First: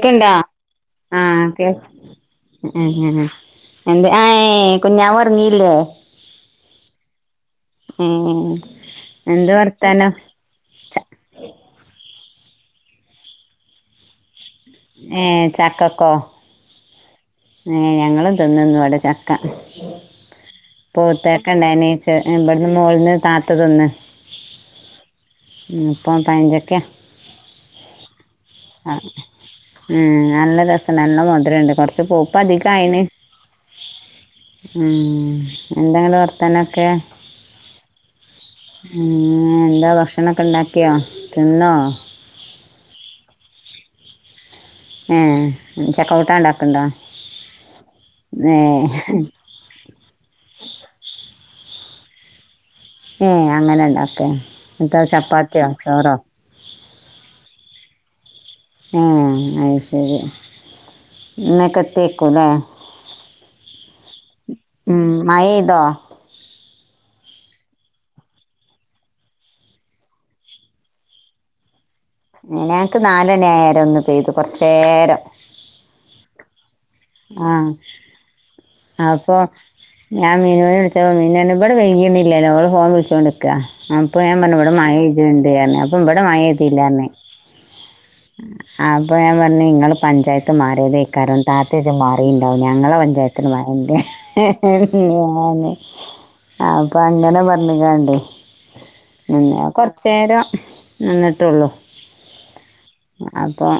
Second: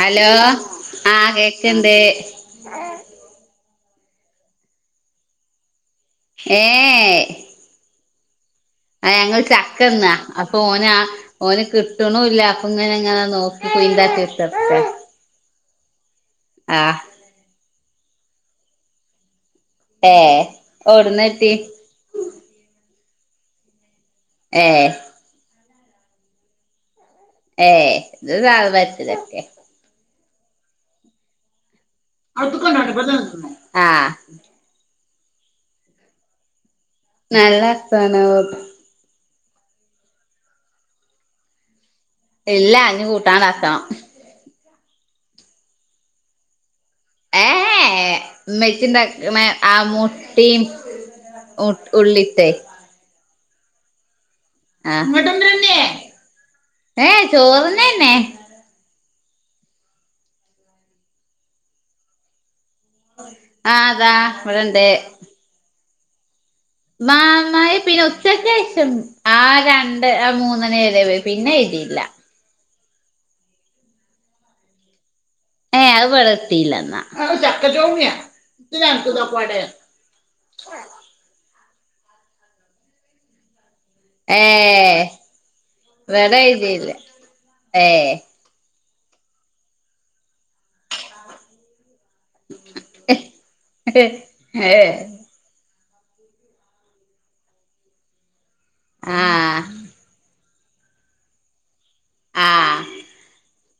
Hello. ആഹ് കേൾക്കുന്നുണ്ട്. ആഹ് എന്ത് എ കൊഞ്ഞാവ ഒറങ്ങിയില്ലേ. ഏ ആ ആ ഞങ്ങൾ ചക്കന്നാ അപ്പൊ ഓന് ച ഓന് കിട്ടണുല്ല അങ്ങനെങ്ങനെ നോക്കി കുയിന്താട്ടി കുത്തർക്ക ഏഹ് ചക്കക്കോ ആഹ് ഞങ്ങളും തിന്നുന്നുു ഇവിടെ ചക്ക ഏ ഓടുന്ന് പോത്തേക്കെ കിട്ടി ഇണ്ടായിന ഇവിടുന്ന് മോളന്ന് താത്തതൊന്ന് ഏഹ് പ്പ പഴചക്കെ ഏയ് ഇത് സാധ ആഹ് വരിക്കചക്കെ ഉം നല്ല രസം നല്ല മധുരം ഉണ്ട് കൊറച്ച് പൂപ്പ് അധികായിണ് [unintelligible] ആഹ് എന്താങ്ങട്ട് വർത്തനം നല്ല വർത്താനം ഉം എന്താ ഭക്ഷണൊക്കെ ഇണ്ടാക്കിയോ തിന്നോ ഇല്ല അഞ്ഞ് കൂട്ടാ ണ്ടാക്കണം ഏ ചക്ക കൂട്ടാണ്ടാ ഇണ്ടാക്ക്ണ്ടോ ഏ മെച്ചിണ്ടാ ആ മുട്ടിം ഉ ഉള്ളിട്ട് ഏയ് അങ്ങനെ ഉണ്ടാക്കെ ആ [unintelligible] ഏ ചോറന്നന്നെ ആ അത്ശരി ഇന്നൊക്കെ എത്തു യ്ക്കൂ ലെ ആഹ് അതാ ഇവിടെണ്ട് ഉം മഴയ്തോ മാമഴ പിന്നെ ഉച്ചക്ക്ശേഷം ആ രണ്ട് ആ മൂന്നര വരെ പിന്നെ പെയ്തില്ല ഞക്ക് നാലണി ആയേര ഒന്ന് പെയ്തു കൊറച്ച് നേരം ഏ അത് വടെത്തിയില്ല ആഹ് ഞങ്ങക്ക് അപ്പൊ ഇതൊക്കെപാടെ ഞാൻ മീനുനെ വിളിച്ചപ്പം മീനു തന്നെ ഇവിടെ പെയ്യ്യണില്ലല്ലോ ഓള് ഫോൺ വിളിച്ചൊണ്ട്ക്കുക അപ്പൊ ഞാൻ പറഞ് ഇവിടെ ഏഹ് മഴജണ്ട് അപ്പൊ ഇവിടെ മഴത്തില്ലായിഞ്ഞേ ഏഹ് ആ അപ്പൊ ഞാൻ പറഞ്ഞു ഇങ്ങള് പഞ്ചായത്ത് മാറിയതിക്കാരും ത അത്യത് മാറിുണ്ടാാവും ഞങ്ങളെ പഞ്ചായത്തിന് മഴണ്ട് ഏഹ് ഞൻ അപ്പൊ അങ്ങനെ പറഞ്ഞ് കാണ്ടേ പിന്നെ ആഹ് കൊറച്ച് നേേരം വന്നിട്ടുള്ളൂ അപ്പം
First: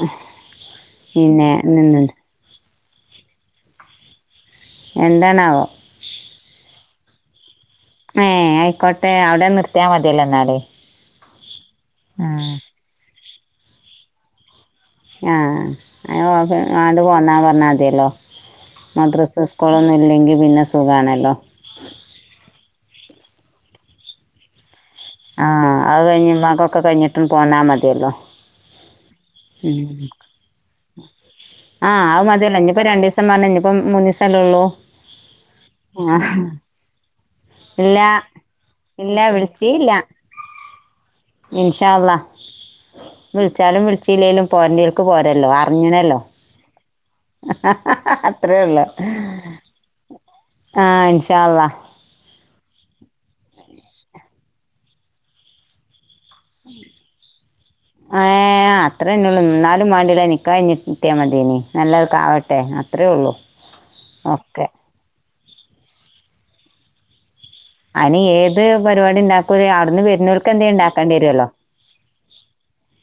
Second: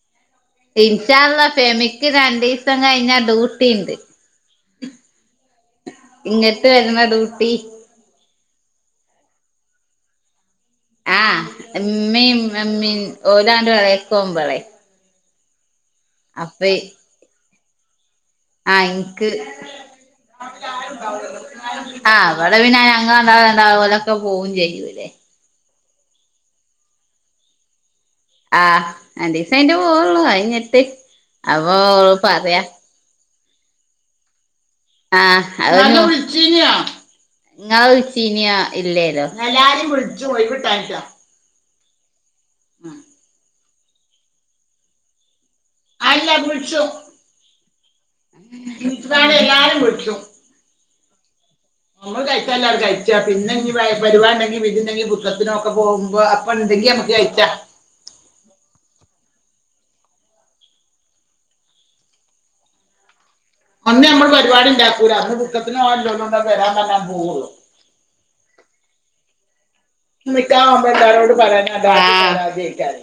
ഇൻഷാള്ള ഫെമിക്ക് രണ്ടു ദിവസം കഴിഞ്ഞ ഡ്യൂട്ടി ഉണ്ട് എന്താണാവോ വരണ ഡ്യൂട്ടി ഏ കോട്ടെ അവിടെ നിർത്തയാൽ മതിയല്ലോ എന്നാല് ആഹ് എമ്മയും അമ്മീ ഓലാണ്ട് വളയക്കുമ്പോളെ ആ ഓ അത് പോന്നാ പറഞ്ഞാൽ മതില്ലോ ആഹ് എനിക്ക് പിന്നെ സുഖാണല്ലോ ആഹ് അവിടെ പിന്നെ ഞങ്ങള് രണ്ടാളും ഓലൊക്കെ പോവയും ചെയ്യും ആഹ് അത് കഴിഞ്ഞ് മ്മാക്കൊക്കെ കഴിഞ്ഞിട്ടും പോന്നാ മതിയല്ലോ ആഹ് രണ്ടീസായിട്ടെ പോവള്ളു അത് ഇഞ്ഞിട്ട് ആഹ് ആ മതിയല്ലോ ഇനിപ്പോ രണ്ടു ദിവസം പറഞ്ഞ ഇനിപ്പോ മൂന്ന് ദിവസമല്ലേ ഉള്ളൂ. ആഹ നിങ്ങൾ ആ. ഇല്ല വിളിച്ചിന്യാ ഇല്ല ഇല്ലേലോ ഇൻഷാ അള്ളാ വിളിച്ചാലും വിളിച്ചില്ലേലും പോരേണ്ടിവർക്ക് പോരല്ലോ. അറിഞ്ഞണല്ലോ ആരെല്ലാം വിളിച്ചു അത്രേ ഉള്ളു ഇപ്പോഴാണേ എല്ലാരും വിളിക്കും ആ ഇൻഷാല്ല നമ്മൾ കഴിച്ചല്ലും കഴിച്ചാ പിന്നെങ്ക പരിപാടണ്ടെങ്കിൽ വിധിയുണ്ടെങ്കിൽ പിക്നിക്കിനൊക്കെ പോകുമ്പോ അപ്പൊ ഇണ്ടെങ്കി നമുക്ക് കഴിച്ചാ ആ അത്ര ന്നാലും വാണ്ടില നിക്കാഹ് കയിഞ്ഞിട്ടിയ മതിനി നല്ലത്ക്കാവട്ടെ അത്രേ ഉള്ളൂ അന്ന് നമ്മൾ ഓക്കെ പരിപാടി ഉണ്ടാക്കൂല, അന്ന് ദുഖത്തിനല്ലോന്നണ്ട വരാൻ പറയാൻ പോവുള്ളു അന്, ഏത്, പരിപാടി, ണ്ടാക്കും മിക്കാ, ആൺപിള്ളേരോട്, പറയാന, അതാണ്, [unintelligible]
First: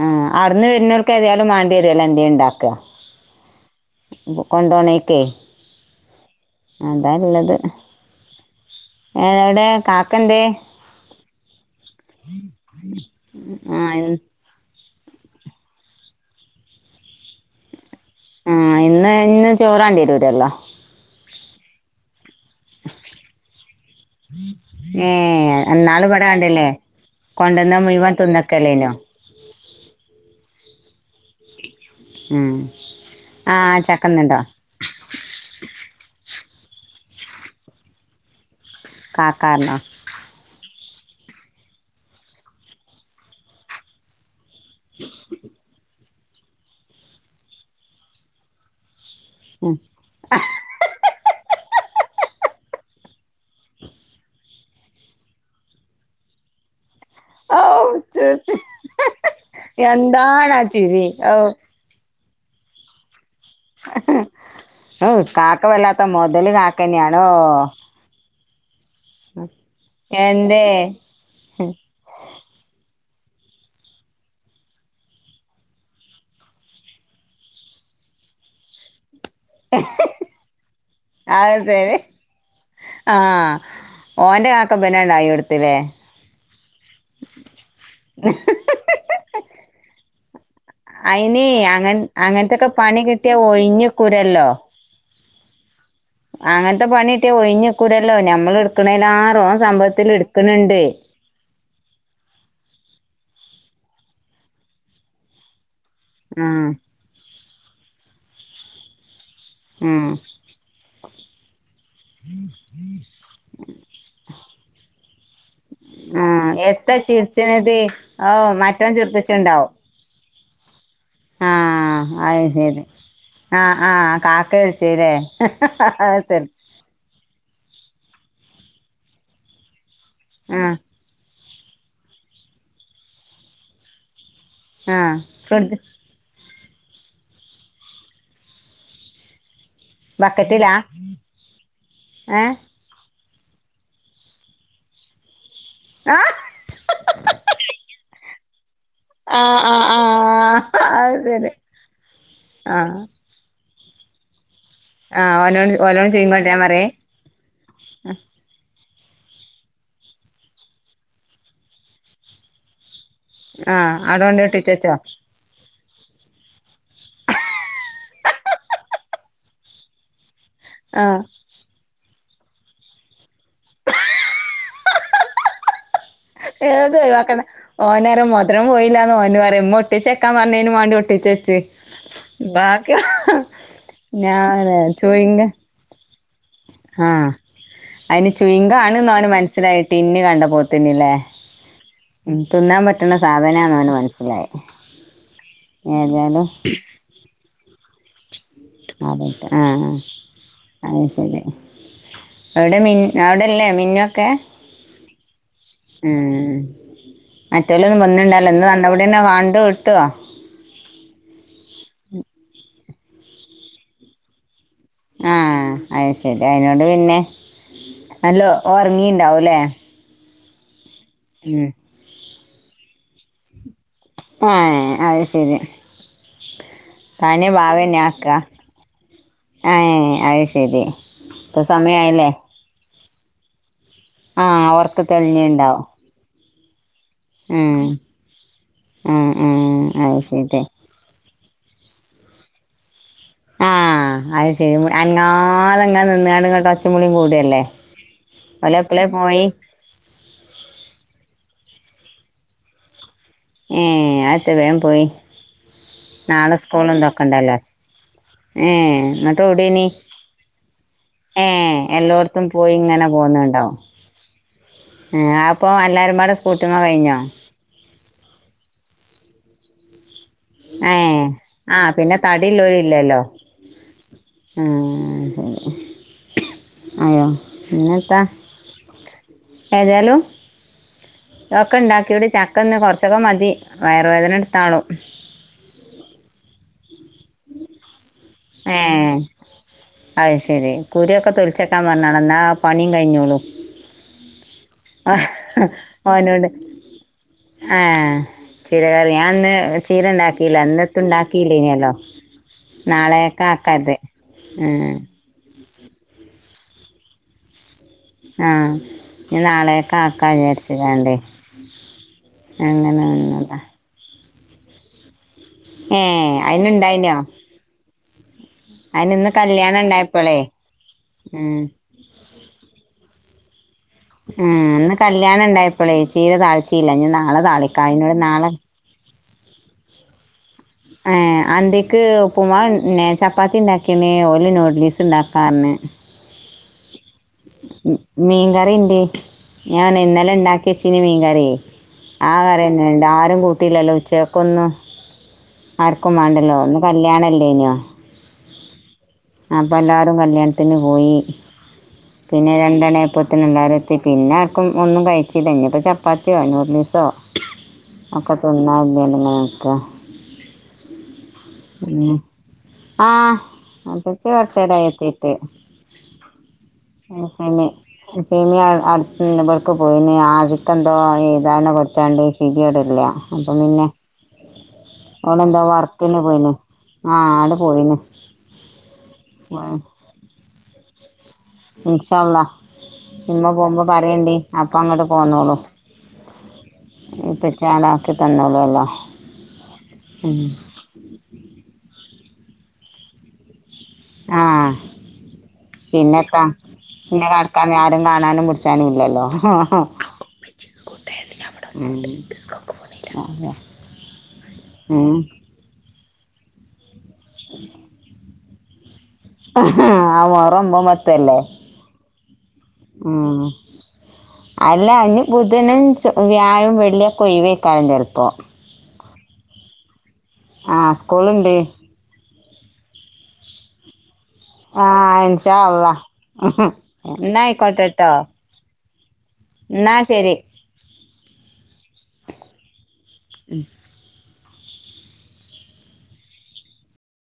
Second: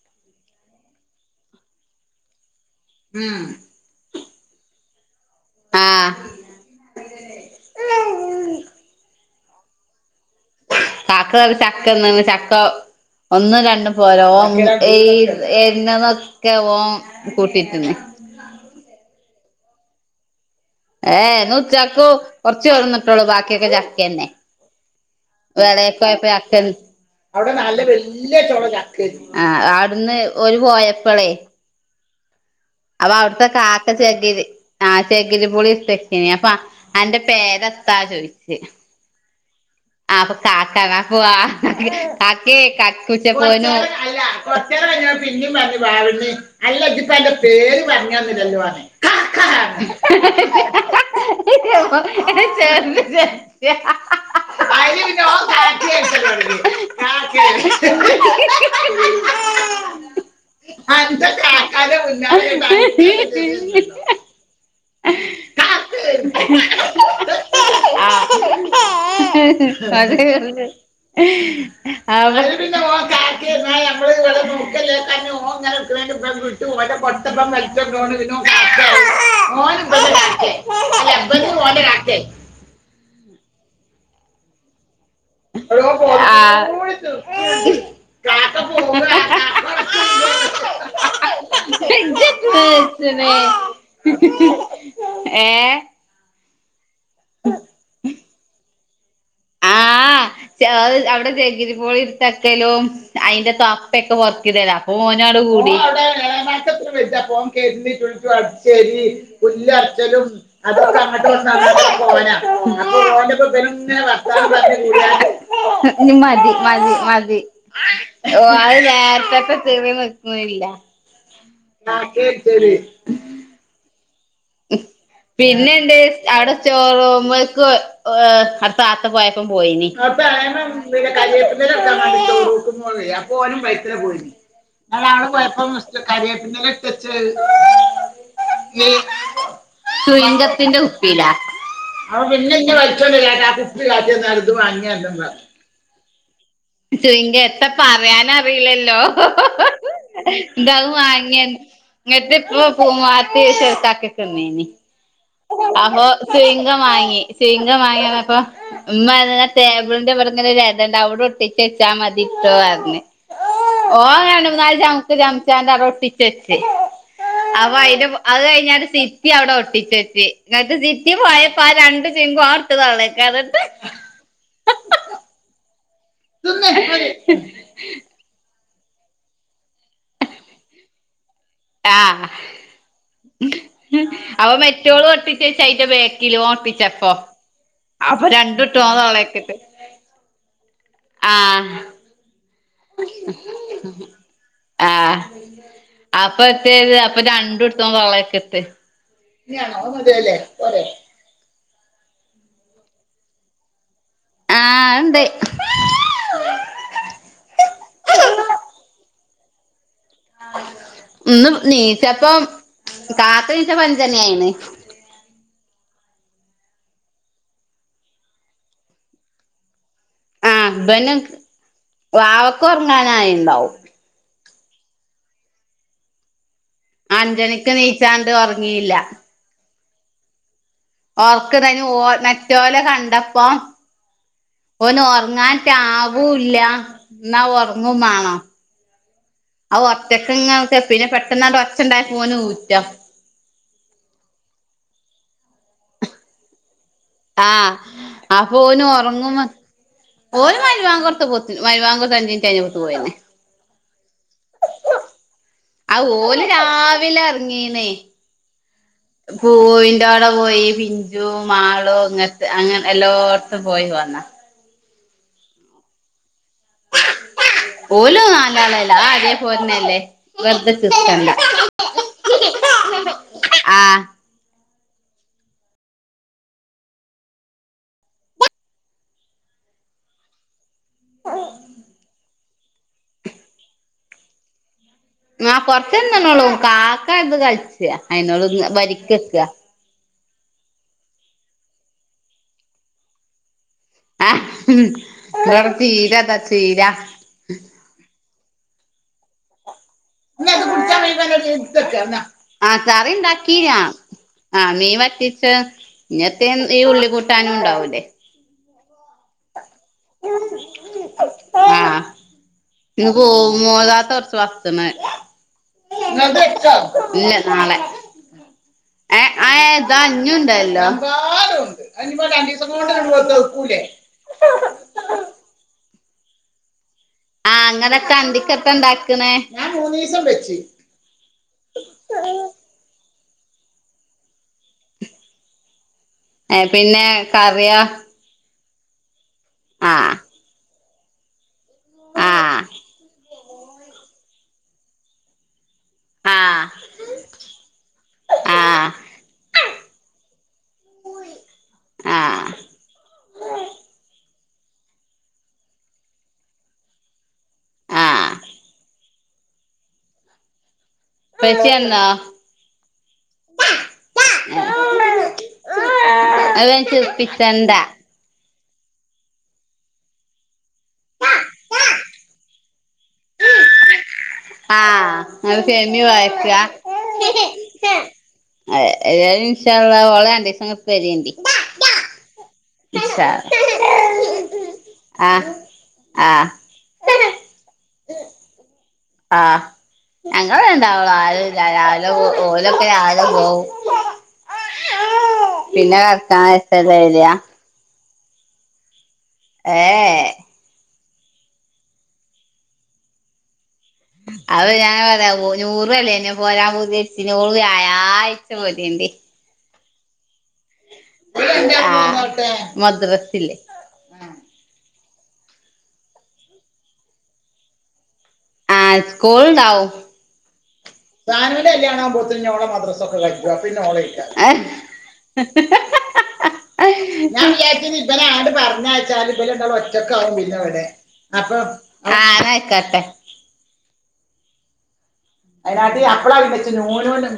ആ, അടന്ന്, വരുന്നവർക്ക്, ഏതായാലും, വേണ്ടി, വരില്ലോ, എന്ത്യ, ഉണ്ടാക്ക ഉം കൊണ്ടോണെക്കെ ആഹ് അതല്ലത്, ഏടെ, ക കാക്ക, ചക്കന്ന്, ചക്ക, ഒന്നും, ആ രണ്ടും, പോര, ഇൻ- ഓ എ എന്നന്നൊക്കെ, ഓ, കൂട്ടിട്ടന്ന് ആ, ഇന്ന്, ഇന്ന്, ചോറാണ്ടിരൂരല്ലോ ഏ, ഇന്നുച്ചാകും കൊറച്ച് വറന്നിട്ടുള്ളൂ, ബാക്കിയൊക്കെ ജാസ്തി തന്നെ. ഏ വേള എന്നാള് ഇവിടെ [unintelligible] കണ്ടില്ലേ അവിടെ കൊണ്ടുവന്ന നല്ല മുഴുവൻ വെല്യ ചൊള തിന്നക്കല്ലേനോ ചക്കയിരുന്നു. ആ അവിടുന്ന് ഓര് പോയപ്പളെ മം അവ അവിടുത്തെ കാക്ക ചകിരി, ആ ചകിരി പൊളി ഏനപ്പാ അന്റെ പേരെന്താ ചോദിച്ച് കാക്കാറിനോ ആ, അപ്പൊ, കാക്ക, കാ, പോവാ, കാക്കെ, ക, കുൂച്ച, പോനു ഒറ്റേറെ പറഞ്ഞ പിന്നീം പറഞ്ഞു വാവി അല്ലങ്കി ഇപ്പ എന്റെ പേര് പറഞ്ഞന്നില്ലല്ലോ, അനേ ഉം, ആഹ്ഹ്, ഹഹ [unintelligible] ഔ കാക്കി ചേച്ചി ഹ ഹ ഹ എന്താണച്ചിരി, അന്റെ ഔ കാക്കാന്റെ [unintelligible] ആ ഹ്‌ ഓ കാക്ക വല്ലാത്ത മുതല് കാക്കയന്യണോ ഇ ഹ്, ഇ ഹ് അതേ, എന്തേ അതെ [unintelligible] [unintelligible] അത് ശരി ആ [unintelligible] ഓന്റെ ആക്കം [unintelligible] അയിന് അങ്ങന ഇജ്ജ് അങ്ങനത്തൊക്കെ പണി ഇത്ര വെച്ചത്. കിട്ടിയ ഒയിഞ്ഞ് കുരല്ലോ? ഏ അങ്ങനത്തെ പണി കിട്ടിയ ഒഴിഞ്ഞ കൂടല്ലോ, ഞമ്മൾ എടുക്കണേലാർ ഓൻ സാമ്പത്ത് ആ [unintelligible] ഓൾ ഇരുത്തക്കലും അയിന്റെ തപ്പയെക്കെ വർക്കിതരാ ഓനോട്‌ കൂടി. ആഹ് [unintelligible] എല്ലാ ആഹ് ആഴ്ചയിലും അതൊക്കെ അങ്ങട്ട് തന്നാണ് പോണ അപ്പോ ഓന്റെ മൊബൈൽ ഇങ്ങനെ വെക്കാ [unintelligible] നി, മതി, ആഹ് മതി, എത്താ മതി, ചിരിച്ചണത് ഓ, അ മറ്റോൻ ചിർപ്പിച്ചിണ്ടാവും നേരത്തതെ [unintelligible] ഇല്ലാ ആ ആഹ് ഒക്കെ അത് ശരി. ആഹ് ആഹ് കാക്ക മം വിളിച്ചല്ലേ പിന്നെണ്ടെ അത് ശരി അവിടെ സ്റ്റോർ റൂമക്ക് [unintelligible] ആ താത്ത പോയപ്പം പോയനി. [unintelligible] നോക്കുമ്പോ ആഹ് അപ്പ അവനും വൈത്തല പോയിന് ആഹ് അതാണ് ഫ്രിഡ്ജ് കുഴപ്പംസ് കരിയ പിന്നെെട്ടച്ച ബക്കറ്റിലാ സയങ്കത്തിന്റെ, കുപ്പയിലാ കു, ഏഹ് കാട്ടി, അത്, വാങ്ങിയണ്ട ഏ [unintelligible] എത്ര, പറയാനറിയില്ലല്ലോ ആഹ് ആഹ് ആഹ് എന്ത, അത്, വാങ്ങിയ, ശരി ഇങ്ങട്ട, ഇപ്പ, ആഹ് [unintelligible] പോത്ത, ചെർുക്കാക്കക്കുന്നേനി ആഹ് ഓനോട് അപ്പൊ ഓലോട് ചീങ്ങോട്ടാൻ [unintelligible] പറയേ വാങ്ങി [unintelligible] വാങ്ങിയന്നപ്പൊ ഉമ്മാ [unintelligible] ടബിളിന്റെ, പുറങ്ങനതണ്ട് അവിടെ ഒട്ടിച്ച് വെച്ചാ മതിട്ടോ അന്ന് പറഞ്ഞ ആഹ് അവിട ഓങ്ങ, കൊണ്ട് നല്, ഇട്ടിച്ചച്ചോ ചമ, ചമച്ചന്റെറൊട്ടിച്ചെച്ച് അപ്പ അതിന്റെ അത് ഞ ഒരു സിറ്റി അവിടെ ഒട്ടി വെച്ച് ഇങ്ങ് സിറ്റി ആഹ് പോയപ്പോ ആ രണ്ട് ചിമ്പ് ഓർത്ത തള്ള ഏത് ഒഴിവാക്കുന്ന ഓന്നേരം മത ഇത്ര പോയില്ലോന്ന് പറഉമ്മ ഒട്ടിച്ചെക്കാൻ പറഞ്ഞതിന് വേണ്ടി ഒട്ടിച്ച ആ അപ്പ ഞാന് മെറ്റോള് ഒട്ടിച്ചു ചുയിങ് വെച് അതിന്റെ ബാക്ക് ഓർപ്പിച്ചപ്പോ അതിന് ചുയിങ്കം ആണ് എന്ന് അവന് മനസ്സിലായി ടിന്ന് കണ്ടപോ ത്തന്നില്ലേ ആഹ് ഉ തിന്നാൻ പറ്റുന്ന സാധനാെന്ന് അവന് മനസ്സിലായി ആഹ് അപ്പൊ ഏതായാലും എത് അപ്പൊ രണ്ടിടത് വളക്കെ [unintelligible] ആ ആ പോരെ അത് ശരി അവിടെ മി അവിടെല്ലേ മിന്നു ആ ഉണ്ട് ഉം മറ്റല്ല ഒന്നും വന്നണ്ടാലോ ഇന്ന് നന്നപടന്നെ വാണ്ട ഇട്ടുവോ ഒന്ന് നീച്ചപ്പ കാത്ത നീച്ച അഞ്ജണി ആയിണ് ആഹ് അത് ശരി അതിനോണ്ട് പിന്നെ നല്ല ഉറങ്ങിണ്ടാവല്ലേ അബന വാവക്ക് ഉറങ്ങാനായി ഉണ്ടാവും ആ അത് ശരി താനെ അഞ്ചണിക്ക് ബാവന്നെ ആക്ക നീച്ചാണ്ട് ഉറങ്ങിയില്ല ആഏ ഓർക്ക തന് ഓ മറ്റോലെ കണ്ടപ്പ ആ ഉറക്ക ഓന് ഉറങ്ങാട്ട തെളിഞ്ഞിണ്ടാവും ആവൂല്ല എന്നാ ഉം ഉറങ്ങും മാണം ഉം ആ ഉം അത് ഒറ്റക്ക്‌ ശരി ഇങ്ങക്കെ പിന്നെ പെ പെട്ടന്നാണ്ട് ഒച്ച്ണ്ടായി പോന ഊറ്റ ആ അത് ശരി അങ്ങാതെങ്ങ നിന്ന ഇങ്ങോട്ട് ഒച്ചമുളിയും ആ കൂടിയല്ലേ അപ്പൊ ഓലെ ഓന് എപ്പളേ പോയി ഉറങ്ങുമ്പോ ഓരു മഹരിബ് ബാക്ക് കൊടുത്ത പോ മഗിരിബ് ബാക്ക് അഞ്ഞ്ഞി കഴിഞ്ഞോട്ട് പോയിന് ഏ ആത്തെ വേൻ പോയി ആ ഓല് നാളെ സ്കൂളും ഇതൊക്കെ രാവിലെ ഉണ്ടല്ലോ ഇറങ്ങീനേ ഏ എന്നിട്ട് എവിടെനി പൂവിൻന്റെ അടെ പോയി പിഞ്ചു ഏ മാളും എല്ലായിടത്തും അങ്ങത്തെ പോയി അങ്ങനെ എല്ലോത്ത പോയ് വന്ന ആ അപ്പൊ എല്ലാരുംടെ ഓലു നാലളല്ല അതേ പോന്നെല്ലേ ഏ ആ പിന്നെ തടി ഒല്ലോര് ഇല്ലല്ലോ ആഹ് ആ അയോ എന്നെത്താ ഏതായാലും ഇത ഒക്കെ ഉണ്ടാക്കി ഇവിടെ ചക്ക ഒന്ന് കുറച്ചൊക്കെ മതി വയറുവേദന എടുത്താളൂ ആ പൊറത്തെന്തന്നോള്ളൂ കാക്ക ഇത് കളിച്ച അയിന്നോള് ഒന്ന് ഏ വരിക്ക് വക്കുക അത് ശരി കുരുവെക്കെ തൊലിച്ചേക്കാൻ പറഞ്ഞാണ് എന്നാൽ പണിയും കഴിഞ്ഞോളൂ ആ ഇ ചീരാതാ ഓനോട് ചീരാ ആ ചീര കാര്യ ഞാൻഅന്ന് ചീര ഉണ്ടാക്കിയില്ല എന്നിട്ട് ഉണ്ടാക്കിയില്ല ഇനല്ലോ ആഹ് കറി നാളെ ഉണ്ടാക്കീനാ തക്കതെ ഇങ്ങത്തെ ഈ ഉള്ളി കൂട്ടാനും ഉണ്ടാവൂലേ ആഇനി നാളെയെ കാക്ക വിചാരിച്ച വണ്ടേ ആഹ് അങ്ങന ഇന്ന് വന്നതാ പോകാത്ത കൊറച്ച് ഏ അതിനുണ്ടായിനോ ഇല്ല നാളെ അതിനിന്ന് കല്യാണം ആതാ ഉണ്ടായപ്പോളേ അഞ്ഞുണ്ടല്ലോലണ്ട് ഉം ഉ അന്ന് കല്യാണം ഇണ്ടായപ്പോളെ ചീര താഴ് ആ അങ്ങടൊക്കെ അന്തിക്കക്കെ ഇണ്ടാക്കണേ ആ അന്തേക്ക് ഉപ്പ്‌ മാവ് പ്പ [unintelligible] ഉണ്ടാക്കിയനേ ഒഓലി [unintelligible] നൂഡിൽസ് ഉണ്ടാക്കാറ [unintelligible] ഏ പിന്നെ കറിയേ കറിണ്ട് ഞാൻ ഇന്നലെ ഉണ്ടാക്ക കെച്ചിന [unintelligible] മീൻ കറിയ ആ കറിന്നെണ്ട [unintelligible] ആരും കൂട്ടിയില്ലല്ലോ ഉച്ചക്കൊന്ന് ആർക്കും ആ വേണ്ടല്ലോ ഒന്ന് കല്യാണല്ലേനോ ആ അപ്പം എല്ലരും കല്യാണത്തിന് പോയി ആ പിന്നെ രണ്ടെണപ്പത്തിനണ്ടായിരത്തി [unintelligible] പിന്നെ ഒന്നും കഴിച്ചില്ല ഇനിഎപ്പോ ചപ്പാത്തിയോ നൂഡൽസോ ആ അക്കട്ടന്ന [unintelligible] മങ്ങക്കെ ഉപ്പച്ചി വന്നോ ഉ ആഹ കു വർച്ചര [unintelligible] എത്തിട്ട് അത് ഞാൻ [unintelligible] ചിരിപ്പിച്ചണ്ട [unintelligible] അടു [unintelligible] ഇവിളക്ക് പോയിന്ന് ആ ചിക്കൻന്തോ ഇതന്ന പടിച്ചാണ്ട് [unintelligible] ഷവിഗിയോടല്ല [unintelligible] അപ്പം പിന്നെ ആഹ അത് അവളെന്തോ സമി വർക്കിന് വായിച്ച പോയിന് ആ അവിടെ പോയിന് [unintelligible] ഏ ഇൻഷാ അള്ളാ പരിയേണ്ടി ഇൻഷാ അള്ളാ നിമ്മ പോകുമ്പോ പറയണ്ടി അപ്പ അങ്ങോട്ട് പോന്നോളു ആഹ് ഇപ്പൊ [unintelligible] ആക്കി തന്നോളല്ലോ ആഹ ഞങ്ങള് ഉണ്ടാവുള്ളു ആരും രാവിലെ ഓലൊക്കെ പോവും ആഹ പിന്നെ കടക്കാൻ പിന്നെക്കാ നേരത്തല്ലേ പിന്നെ വരാ കടക്കാ ആ കാണാനും പടിച്ചാനും ഇല്ലല്ലോ ഏ [inaudible] അവിടെ ബിക്കെ പോ [unintelligible] അ ഞാൻ പറയാ നൂറ അല്ലേെ പോരാ [unintelligible] പുതിച്ച ആ [unintelligible] പോതി എതി ആ [unintelligible] മത്തല്ലേ ആഹ് ഉ മദ്രസില്ലേ അല്ല ബുധൻ, വ്യാഴം, വെള്ളി കൊെയവേക്കാലം ചെലുപ്പോൾ ആഹ കോൾഡ [unintelligible] ആവ ആ സ്കൂളുണ്ട് സാനല കല്യാണകുമ പോത്ത [unintelligible] ഞളടെ മദ്രസ ഒക്കെ കഴിക്കുവവാ പി [unintelligible] ന്നെ ഓള ഇല്ല ആ ഇൻഷാ അള്ളാ എന്നാ ഞാൻ ആയിക്കോട്ടെ വിചാച്ച കേട്ടോ ഇപ്പനെ ആട് പറഞ്ഞ എന്നാ ഒറ്റക്ക ശരി ആവ്പില്ല [unintelligible] അവിടെ [unintelligible] അതിന് ആദ്യം അവളെ വെച്ച് നൂനൂ